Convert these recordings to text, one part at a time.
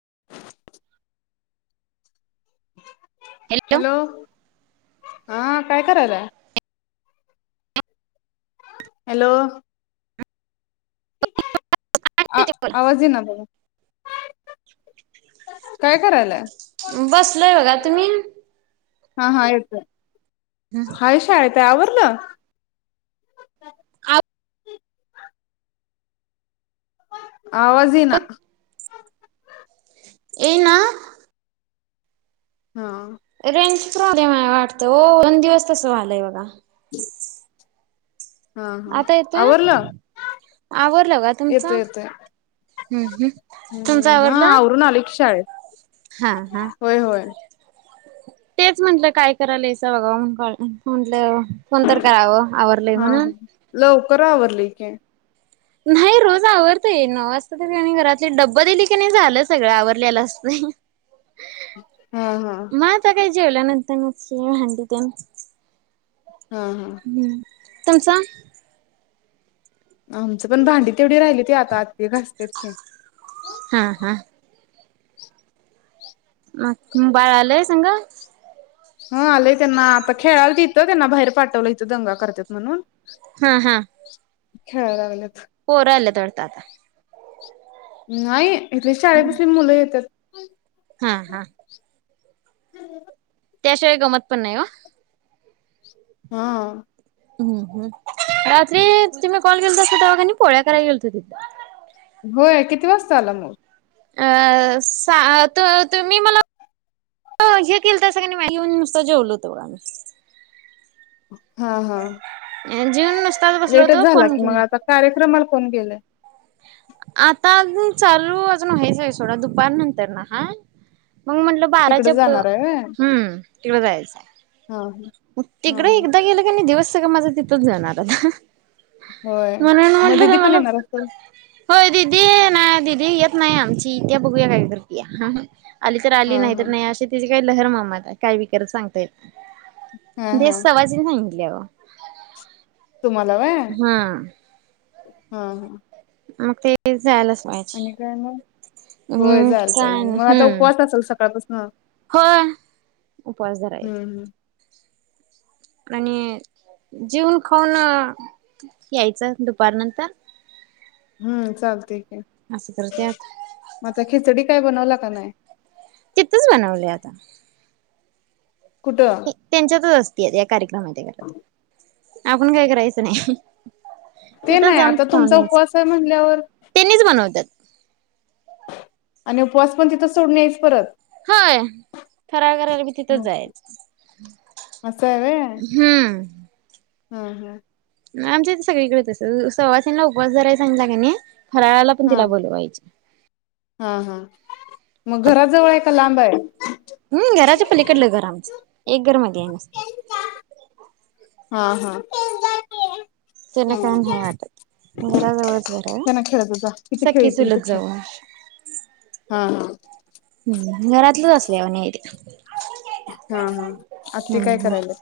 [inaudible] Hello हा काय करायलायं? हॅलो ऐकू [unintelligible] अ येतंय बोला. आवाज येई ना बघा. काय करायलाय बसलोय बघा तुम्ही? हा हा येतोय हम्म. हाय शाळेत काय आवरलं? आवाज येईना येईना? हां रेंज प्रॉब्लेम आहे वाटतं ओ दोन दिवस तसं वालंय बघा [inaudible] हा हा आता येतोय आवरलं आवरलं का येतं तुमचं? येतंय हम्म हम्म. तुमचं हम्म हां आवरलं? आवरून आली शाळेत हा हा. होय होय तेच म्हंटलं काय करायलायास बघावं म्हणून कॉल म्हटलं फोन तर करावं आवरलंय म्हणून कर आवरलंय की नाही रोज आवरतय नऊ वाजता तर नी घरातले डब दिली की नाही झालं सगळ आवरलेलं असतय हा हा म आता काय जेवला नं त्या नंतरच भांडी तेन हां हां तुमचं? आमचं पण भांडी तेवढी राहिली ती आता आलीत की घासतेत की हा हा. मग बाळ आलंय संघ हो आलेय त्यांना आता की खेळालती इथ त्यांना बाहेर पाठवलं इथं दंगा करत्यात म्हणून हां हां खेळायला लागल्यात. पोरं आल्यात वाटत आता नाही इथ शाळे पसली मुलं येतात. [inaudible] हां हां [inaudible] त्याशिवाय गमत पण नाही ओ हां हम्म हम्म [unintelligible] रात्री तुम्ही कॉल केलतासा तवा की नी पोळ्या करायला गेलतो तिथ होय, किती वाजता आला मग? अ सात त तुम्ही मला हे केलतासा कणी, [unintelligible] येऊन नुसतं जेवलो होतो बघा मी हां हां जेऊन [unintelligible] नुसताच बसलो लेटच होतो झाला फोन की मग घेऊन आता कार्यक्रमाला कोण गेलय? आता ज चालू अजून व्हायच आहे सोडा दुपार नंतरन मग म्हटलं तिकडे बाराच्या पुढं जाणार आहे व्हय हम्म तिकड हा जायचंय. हा तिकडे हा. एकदा गेलं कणी दिवस सगळ माझं तिथच जाणार आता. होय म्हणून म म्हटलं दीदी पण तुम्हाला येणार असलं होय दिदी नाही दिदी येत नाही आमची, आता बघूया काय करतीया? आली तर आली हा नाही हा तर नाही अशी तीजी का लहर म माला काय बि करल सांगता येत नाही. हा देव हा सवाशिन हाय मी देवा तुम्हाला व्हय हा हा हा मग ते जायलाच आणि पाहिजे काय मग होय हम्म जायला काय पाहिजे मग नाही आता हम्म उपवास असेल सकाळपासन, होय उपवास हम्म धरायचा हम्म आणि जेवन खाऊन यायचं दुपार नंतर हम्म चालतेय करत्यात म आता खिचडी काय बनवला? का नाही तिथच बनवले आहे आता कुठं त्यांच्या जवळच ते काय कार्यक्रम आहे त्या घरात आपण काय करायचं नाही. ते तिथं नाही जाऊन आता खाऊन तुमचा यायचं. उपवास आहे म्हणल्यावर त्यांनीच बनवतात. आणि उपवास पण तिथं सोडून यायच परत हय फराळ करायला मी तिथेच हं, जायच, असं हम्म हं हं आमच्या इथ सगळीकडेच तसंच आहे सवाशीना उपवास धरायला सांगितला कनी फराळाला पण हा हा तिला बोलवायचे. हा हा मग घराजवळ आहे का लांब आहे हु घराच्या पलीकडलं घर आमचं एक घर मागे काही नसतं हा हा त्याना काय नाही वाटत घराजवळच घर आहे हे ना खेळत जा इथे खेळ सखी इथे इथे चुलत खेळ जाऊ हा ह हम्म घरातलंच असल्या वाणी आहे ते. हा हा आत्या काय करायला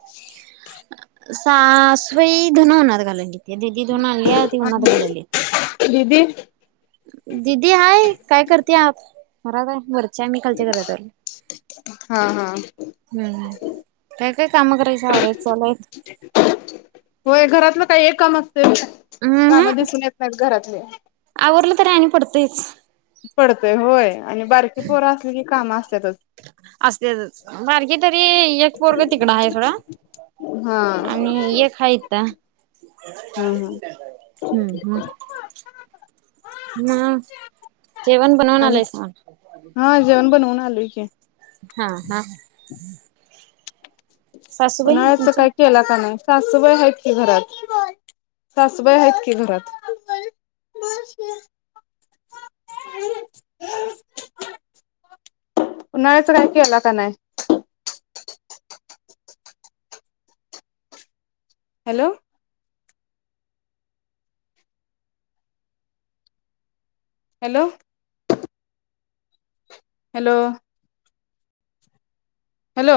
सासु होय धुणं वाळत घालत आहे ते ददी धुन आणली ती उन्हात वाळत घालायल्यात दिदी दिदी हाय काय करत्याय आ मरा बर [inaudible] आम्ही खालच्या घरात आलोय हां हां ते काम करायच्या आवरायत चालायत काय एका मग [unintelligible] कामं दिसून येत नाहीत घरात [unintelligible] आवरलं तरी आनि पडतंयच पडतय होय आणि बारकी पोर असली की कामं असत चल चल असेलच बारकी तरी यक पोरग तिकडं हाय थोडा हा हम्म आणि यक हाय इथं हम्म हम्म हम्म ह जेवण बनवन आणि आलायस का हा जेवण बनवून [unintelligible] हा हा ह उन्हाळ्याच काही केलं का नाही? सासुबाई आहेत की घरात सासुबाई आहेत कि घरात उन्हाळ्याच काय केला का नाही? Hello hello hello hello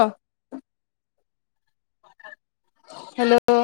hello